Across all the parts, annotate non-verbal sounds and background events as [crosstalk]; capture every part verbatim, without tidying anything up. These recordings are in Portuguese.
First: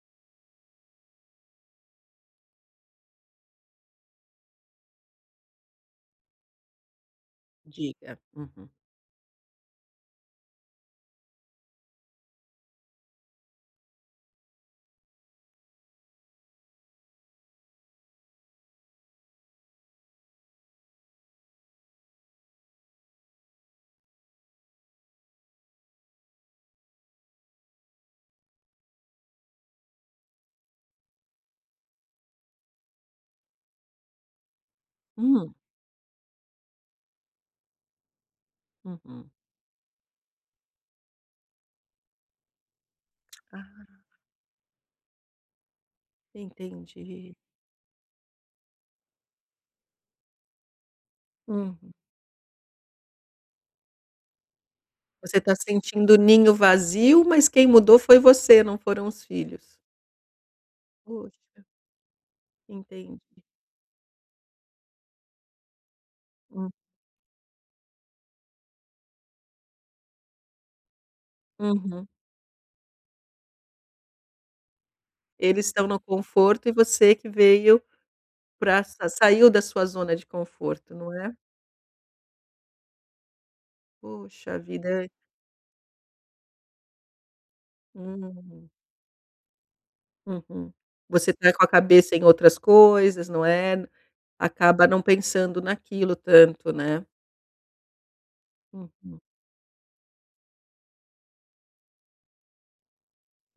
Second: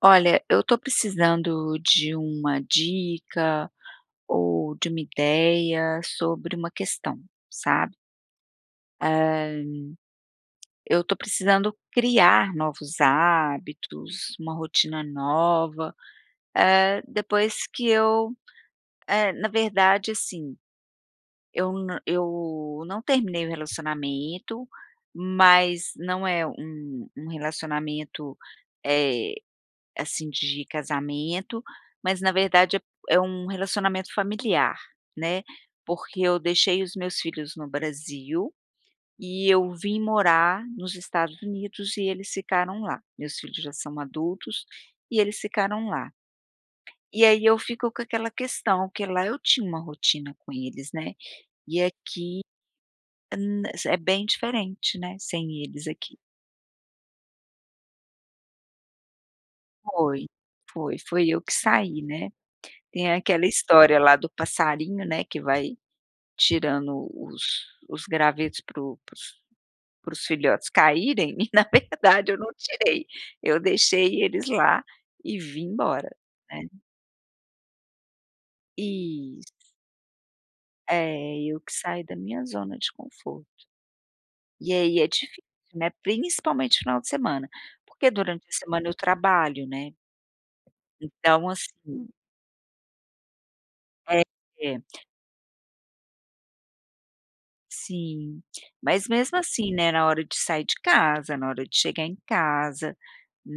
Olha, eu tô precisando de uma dica ou de uma ideia sobre uma questão, sabe? Diga. Uhum. Eh, eu tô precisando criar novos hábitos, uma rotina nova, eh, depois que eu, eh, na verdade, assim, eu n eu não terminei o relacionamento, mas não é um um relacionamento, eh assim, de casamento, mas na verdade é é um relacionamento familiar, né, Hum, porque eu deixei os meus filhos no Brasil uhum. e eu vim morar nos Estados Unidos e eles ficaram lá. Meus filhos já Ah, são adultos e eles ficaram lá. E entendi. aí eu fico com aquela questão, que lá eu tinha uma rotina com eles, né, e Uhum. aqui n é bem diferente, né, Você está sem eles sentindo o aqui. ninho vazio, mas quem mudou foi você, não foram os filhos. Foi, foi, foi eu que Poxa, saí, né. Tem entendi. aquela história lá do passarinho, né, que vai Hum, tirando os os gravetos para os filhotes caírem [laughs] e na uhum. verdade eu não tirei, eu deixei eles lá e Eles vim estão no embora, né. conforto e você que veio para saiu da Isso, sua zona de conforto, não é? é, eu que saí da minha zona de conforto. Poxa E aí é vida. difícil, né, principalmente final de semana, porque durante a Hum, semana eu trabalho, né, uhum. Você então está com a assim, cabeça em outras coisas, não é? é, é, Acaba não pensando naquilo tanto, né? sim, mas Uhum, mesmo assim, né, na hora de sair de casa, na hora de chegar em casa,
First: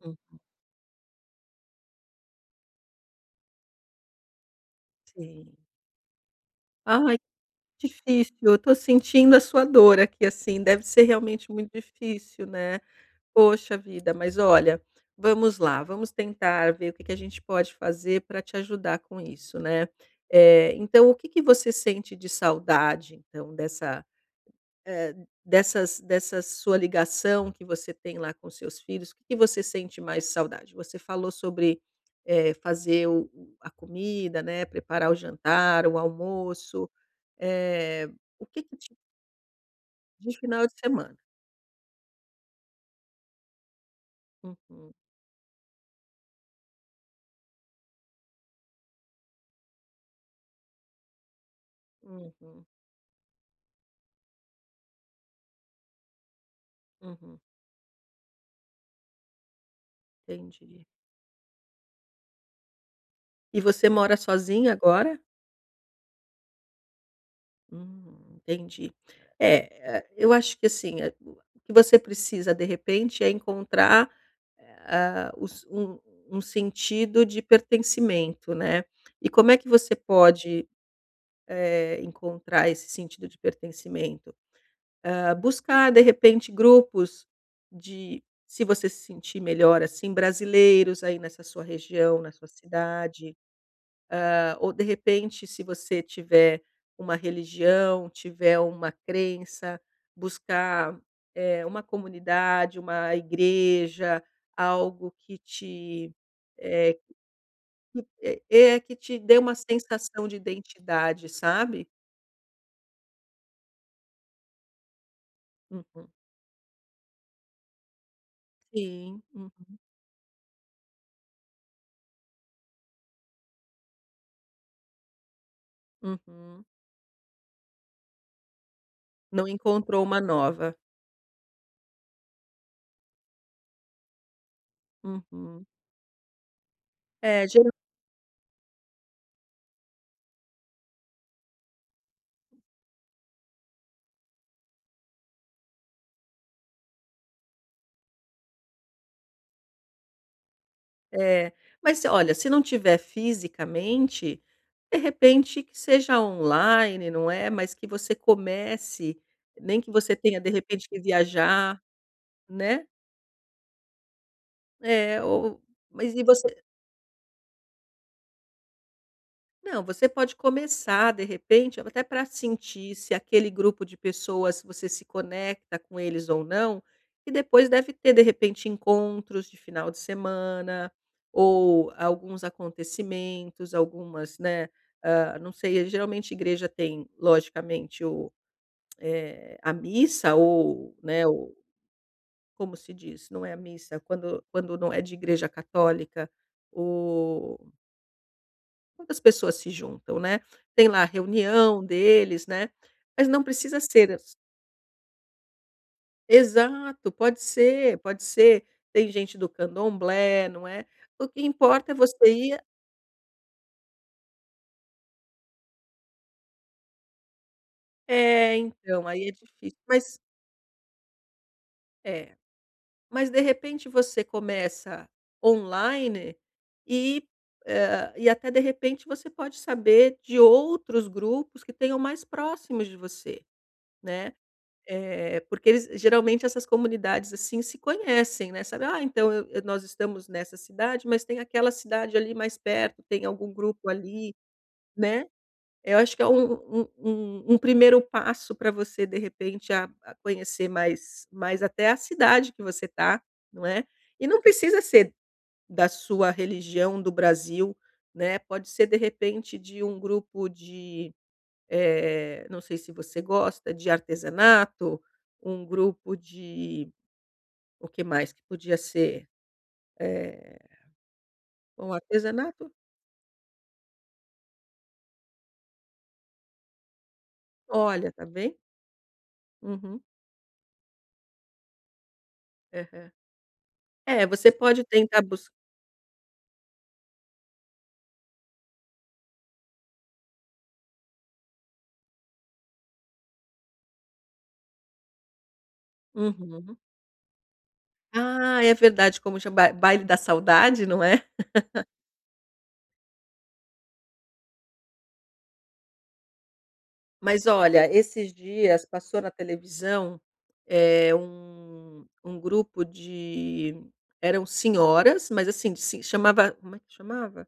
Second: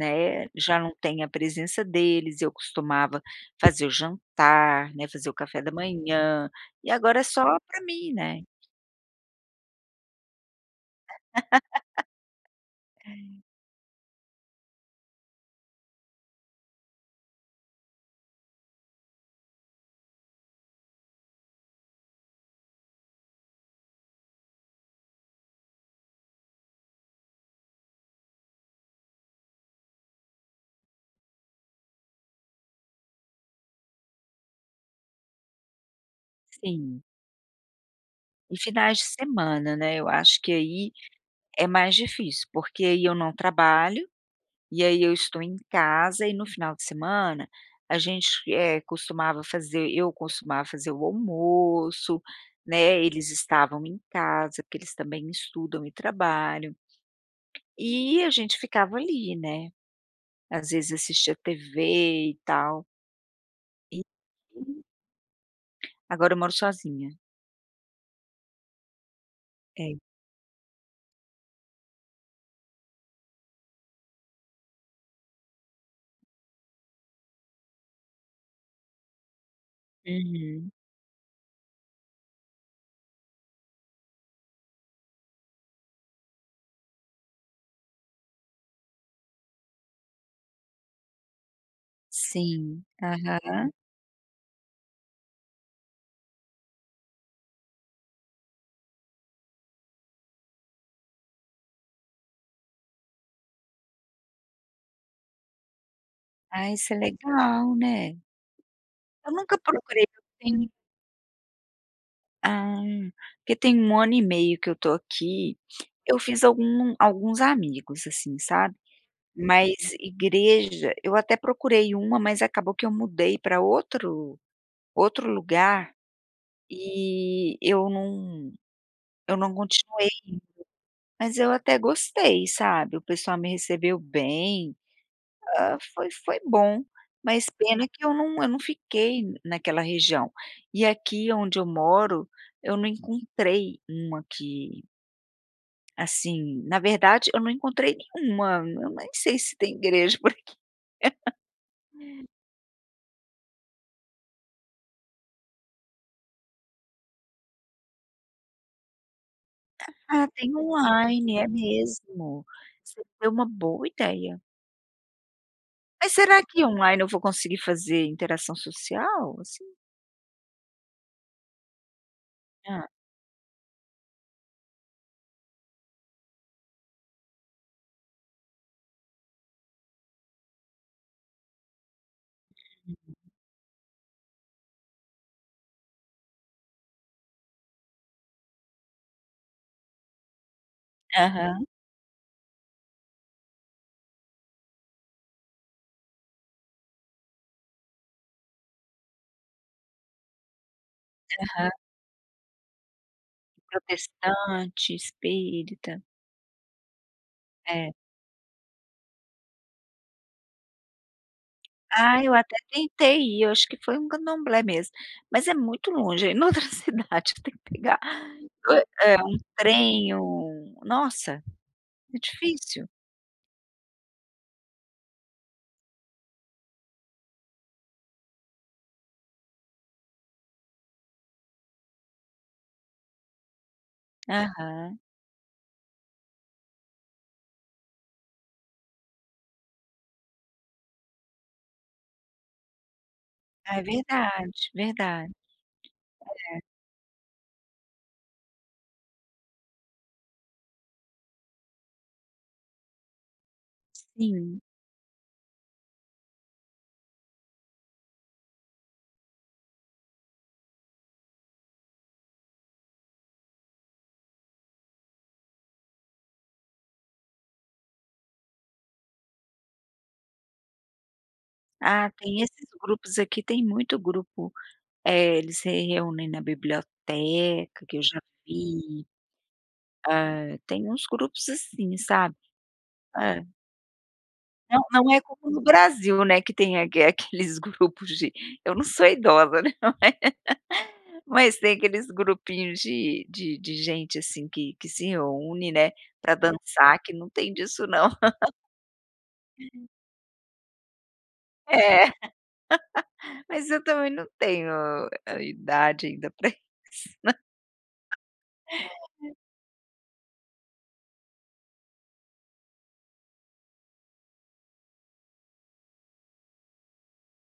hum, já não tem a presença deles, eu costumava fazer o jantar, né, fazer o sim. café da manhã, e Ah. agora é só para mim, Difícil, né. eu tô sentindo a sua dor aqui, assim, deve ser realmente muito difícil, né. Poxa vida, mas olha, vamos lá, vamos tentar ver o que que a gente pode fazer para te ajudar com isso, né. Eh, então o que que você sente de saudade, então, dessa eh, dessas dessa sua ligação que você tem lá com seus filhos, o que que você sente mais saudade? Você falou sobre, eh, fazer o o a comida, né, preparar o jantar, o almoço, Sim. eh, o E que que te finais de semana, né, eu de acho que final de aí semana. é mais difícil, porque aí eu não trabalho. E Uhum, aí eu estou em casa e no final de semana a gente, eh, costumava fazer eu costumava fazer o almoço, uhum, né, eles estavam em casa, porque eles também estudam e trabalham, uhum, e a gente ficava ali, né, às entendi. vezes assistia T V e tal. E você E mora sozinha agora? agora eu moro sozinha. Hum, entendi. É, É. eh, eu acho que assim, eh, o que você precisa de repente é encontrar. Ah, os um um sentido de pertencimento, né. E como é que você pode, Uhum. eh, encontrar esse sentido de pertencimento? Ah, buscar, de repente, grupos de, se você se sentir melhor, assim, brasileiros aí nessa sua região, na sua Sim. cidade, Aham. ou de repente, se você tiver uma religião, tiver uma crença, buscar, eh, uma comunidade, uma igreja, algo que te, Ah, isso é eh legal, né. eh eh, que te Eu dê uma nunca procurei, eu sensação de tenho identidade, sabe? ah, porque tem um ano e meio que eu tô aqui, Uhum. eu fiz algum alguns amigos, assim, sabe. Sim, uhum, Mas igreja, eu até procurei uma, mas acabou que eu mudei para outro outro lugar uhum. e eu não eu Não não encontrou continuei, uma nova. mas eu até gostei, sabe. O pessoal me recebeu bem, Uhum. ah, foi foi bom, É, mas pena que eu não eu não fiquei naquela região. E aqui onde eu moro, eu não encontrei uma que assim, na verdade eu não encontrei nenhuma, eu nem sei se tem igreja por aqui. É, mas olha, se não tiver fisicamente, de repente que seja online, não é? Mas que você comece, nem que você Ah, tenha de tem repente que online, é viajar, mesmo. né? Você deu uma boa ideia. É, ou Mas mas e será você. que online eu vou conseguir fazer interação social, assim? Não, você pode começar, de repente, até para Ah, sentir se aquele grupo de pessoas você se conecta com eles ou não, e depois deve ter, de repente, encontros de final de semana, ou alguns acontecimentos, algumas, né? Ah, não sei, geralmente igreja tem, logicamente, o, eh, a missa, ou, né, o, aham, como se diz, não é a missa, quando, quando não é de igreja católica. Quantas pessoas se juntam, né. Tem lá a aham. reunião deles, né, mas não precisa ser as. Protestante, espírita. Exato, pode É. ser, pode ser. Tem gente do candomblé, não é. O que importa é Ah, você eu até ir. tentei ir, eu acho que foi um candomblé mesmo, mas é muito longe, é em outra [laughs] cidade, tem que pegar, É, eh, então, é, aí é um difícil. trem, Mas um nossa, é é, difícil. mas de repente você começa online e, hã, e até de repente você pode saber de outros grupos que tenham mais próximos de você, né. Aham. Eh, porque eles geralmente, essas comunidades, assim, se conhecem, né, sabe: "Ah, então eu eu nós estamos nessa cidade, mas tem aquela cidade ali mais perto, tem algum É grupo ali", verdade, né. verdade, Eu acho que é um um um um primeiro passo para você, de repente, a a conhecer mais mais até a cidade que você tá, não é. E não sim. precisa ser da sua religião, do Brasil, né, pode ser, de repente, de um grupo de, eh, não sei se você gosta de artesanato, um grupo de, o que mais que podia ser? Eh, bom, Ah, tem esses artesanato, grupos aqui, tem muito grupo, eh, eles se reúnem na biblioteca, que eu olha, já tá bem? vi, Uhum, eh, tem uns grupos assim, sabe. aham. É. É, você Não pode não é tentar como buscar. no Brasil, né, que tem aque [laughs] aqueles grupos de eu não sou idosa, né, [laughs] mas tem aqueles grupinhos de de de gente, assim, que que se reúne, né, pra dançar, que não tem disso não. Ah, é verdade, como chama, ba baile da saudade, não é? [laughs] É, mas eu também não tenho a idade ainda pra isso. Mas olha, esses dias passou na televisão, eh, um um grupo de, eram senhoras, mas assim, de, se chamava, como é que chamava?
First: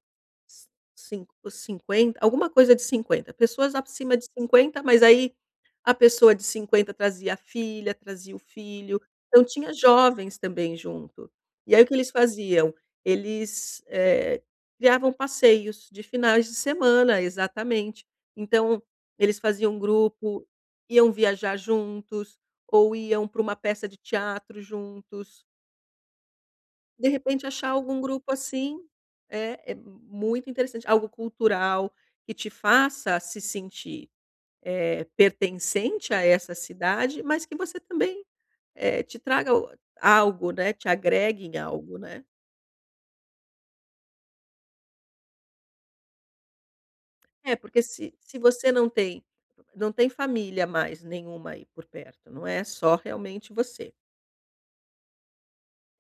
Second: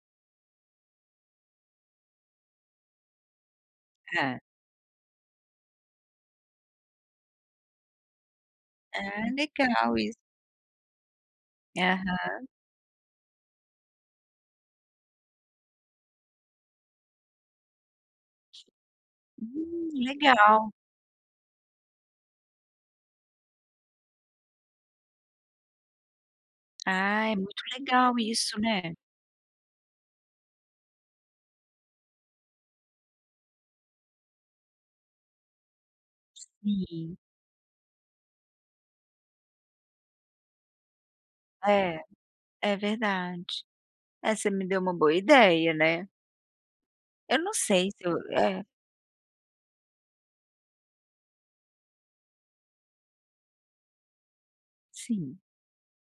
Cinco Cinquenta, alguma coisa de cinquenta, pessoas acima de É. cinquenta, mas aí a pessoa de cinquenta trazia a filha, trazia o filho, Ah, então tinha legal isso. jovens também junto. E aí o que eles Aham. faziam? Eles, eh, criavam passeios de finais de semana, exatamente. Então eles faziam um Hum, grupo, legal. iam viajar juntos, ou iam para uma peça de teatro juntos. De Ah, é repente muito achar algum legal grupo isso, assim, né. é é muito interessante, algo cultural que te faça se sentir, eh, pertencente a essa Sim. cidade, mas que você também, eh, te traga o algo, né, te agregue em algo, É, né. é verdade. É, você me deu uma boa ideia, né. Eu não É, porque sei se se eu, se é, você não tem não tem família mais nenhuma aí por perto, não é, só realmente você. sim,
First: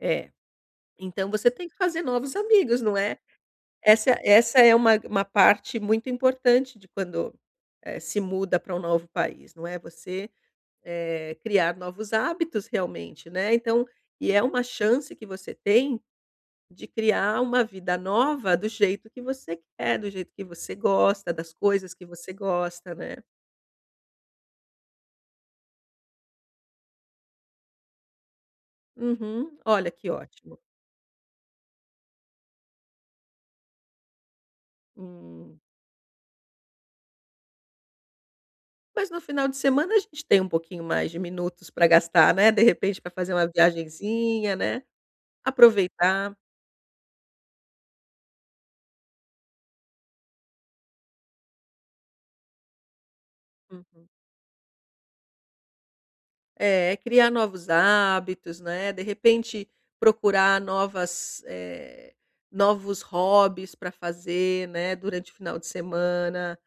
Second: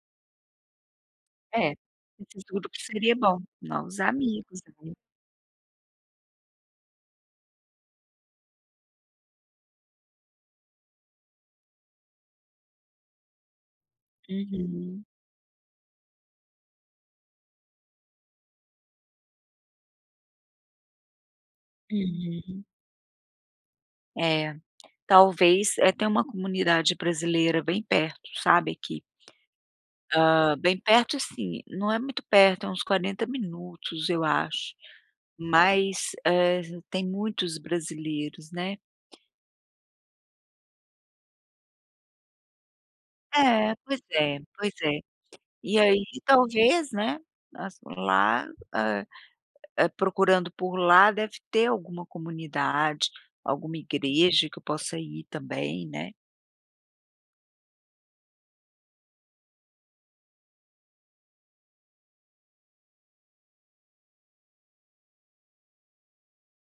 É, então você tem é. que fazer novos Esses grupos amigos, não seria é? bom. Novos Essa essa amigos, é né. uma uma parte muito importante de quando, eh, se muda para um novo país, não é, você, eh, criar novos hábitos realmente, né, então, e é uma Uhum, chance que você tem de criar uma vida nova do jeito que você quer, do jeito que você gosta, das coisas que você uhum. gosta, né. É, talvez, é ter uma comunidade brasileira bem perto, sabe, aqui. Uhum. Olha que Ah, ótimo. bem perto assim, não é muito perto, é uns quarenta minutos, eu acho. Hum. Mas, eh, tem muitos brasileiros, né. Mas no final de semana a gente tem um pouquinho mais de minutos para gastar, né, de repente para fazer uma É, pois é, viagenzinha, pois né, é. E aí aproveitar. talvez, né, as lá, hã, eh, procurando por lá deve ter alguma comunidade, alguma Uhum. igreja que eu possa ir também, né. É, criar novos hábitos, né, de repente procurar novas, eh, novos hobbies para fazer, né, durante o final de semana,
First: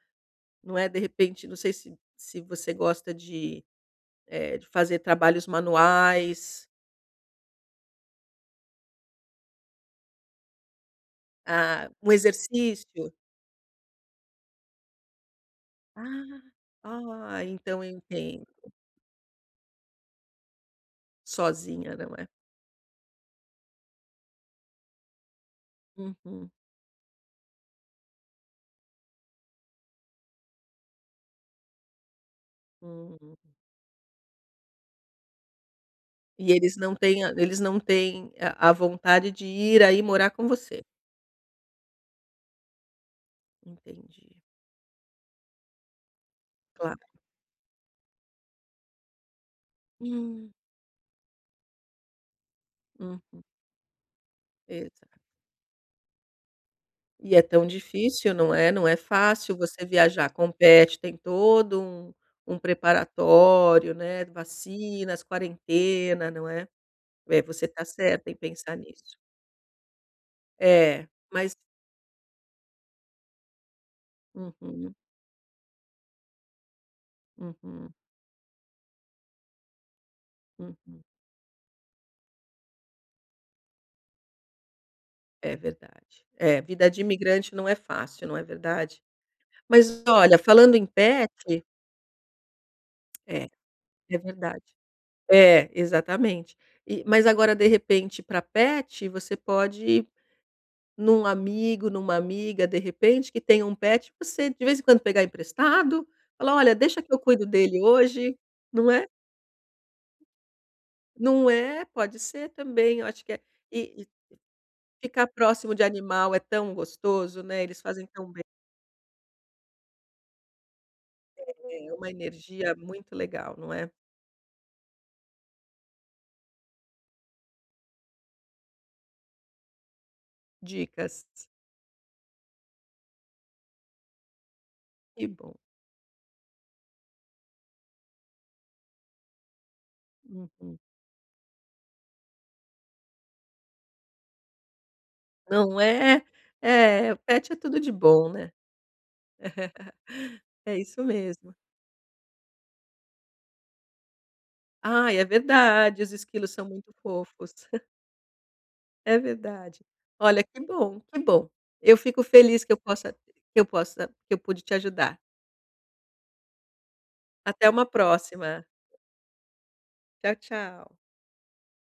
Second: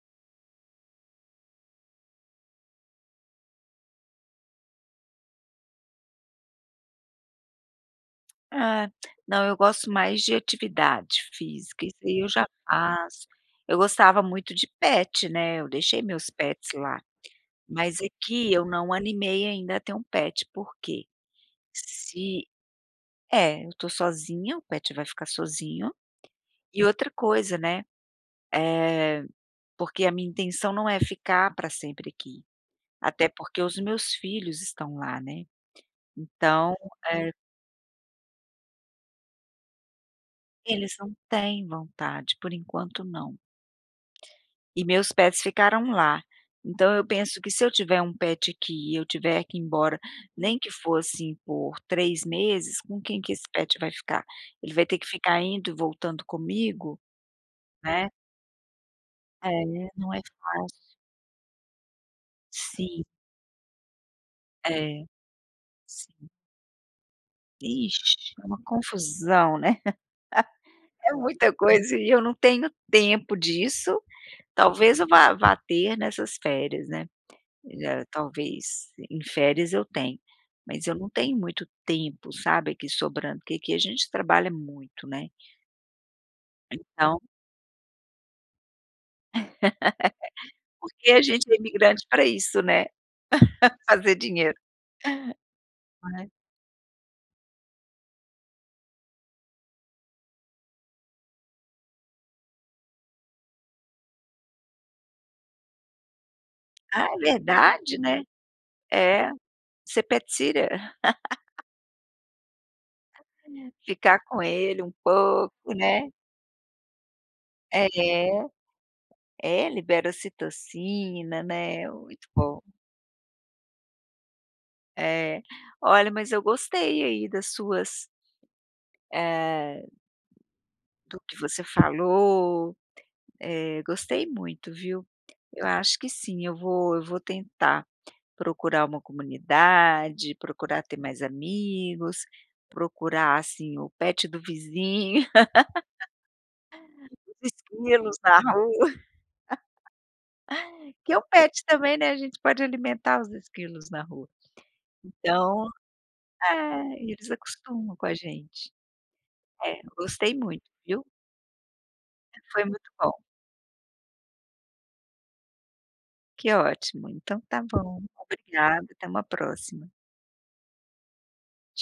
não é, de repente, não sei se se você gosta de, eh, de fazer trabalhos manuais, É, não, eu gosto mais de atividade física, ah, isso um aí eu já exercício. faço. Eu gostava muito de pet, né, eu deixei meus Ah, pets lá, ah, então eu mas entendo, aqui eu não animei ainda a ter um pet, porque sozinha, não é? Se é, eu tô sozinha, o pet vai ficar sozinho. Uhum, E outra coisa, né. É porque a minha intenção não é ficar para sempre aqui, até hum. porque os meus filhos estão lá, né. E Então, eles não têm a eh, Eles não têm a a vontade de ir aí morar com você. eles não têm vontade, por enquanto não. Entendi, E meus pets ficaram lá, então eu claro. penso que se eu tiver um pet aqui e eu tiver que ir embora, Hum, nem que fosse assim por três meses, com quem que uhum, esse pet vai ficar? Ele vai ter que exato. ficar indo e voltando comigo, E é tão né. difícil, não é, não é fácil você É, não é viajar com fácil. pet, tem todo um um Sim, preparatório, né, é, vacinas, sim. quarentena, não é. É, você está certa Ixi, em é uma pensar nisso. confusão, né. [laughs] É, É muita mas, coisa e eu não tenho tempo disso, uhum, talvez eu vá vá ter nessas férias, né, uhum, eh, talvez, em férias eu tenho, mas eu uhum, não tenho muito tempo, sabe, aqui sobrando, porque aqui a gente trabalha muito, né, é verdade. É, vida de então imigrante não é fácil, não é verdade? Mas olha, falando em porque a pet, gente é imigrante para isso, né, é, [laughs] fazer é dinheiro, verdade. É, né. exatamente. E mas agora, de repente, para pet, você pode. Num amigo, numa amiga, de repente, que tenha um pet, você de vez em quando pegar emprestado, falar: "Olha, deixa Ah, que é eu cuido dele verdade, né. hoje", não é? É, ser pet sitter, Não é? Pode ser também, eu acho que é, [laughs] e e ficar com ele um ficar pouco, próximo de né. animal é tão gostoso, né, eles fazem tão bem, É. É, libera ocitocina, né, é uma muito bom. energia muito legal, não é? É. Olha, mas eu gostei aí das suas, eh, do Dicas, que você falou, eh, gostei muito, viu. que bom. Eu acho que sim, eu vou eu vou tentar procurar uma comunidade, Uhum. procurar ter mais amigos, procurar, assim, o pet do vizinho, Não é? [laughs] É, os pet é tudo de esquilos bom, na né? rua, É isso que é o mesmo. pet também, né, a gente pode alimentar os esquilos na rua. Ai, é Então, verdade, os esquilos são muito é, eles fofos. acostumam com a gente. É É, verdade. gostei Olha, que muito, bom, viu? que bom. Eu fico feliz Foi que eu muito bom. possa que eu possa que eu pude te ajudar. Que ótimo. Então tá Até uma bom. próxima. Obrigada, até uma próxima. Tchau, tchau. Tchau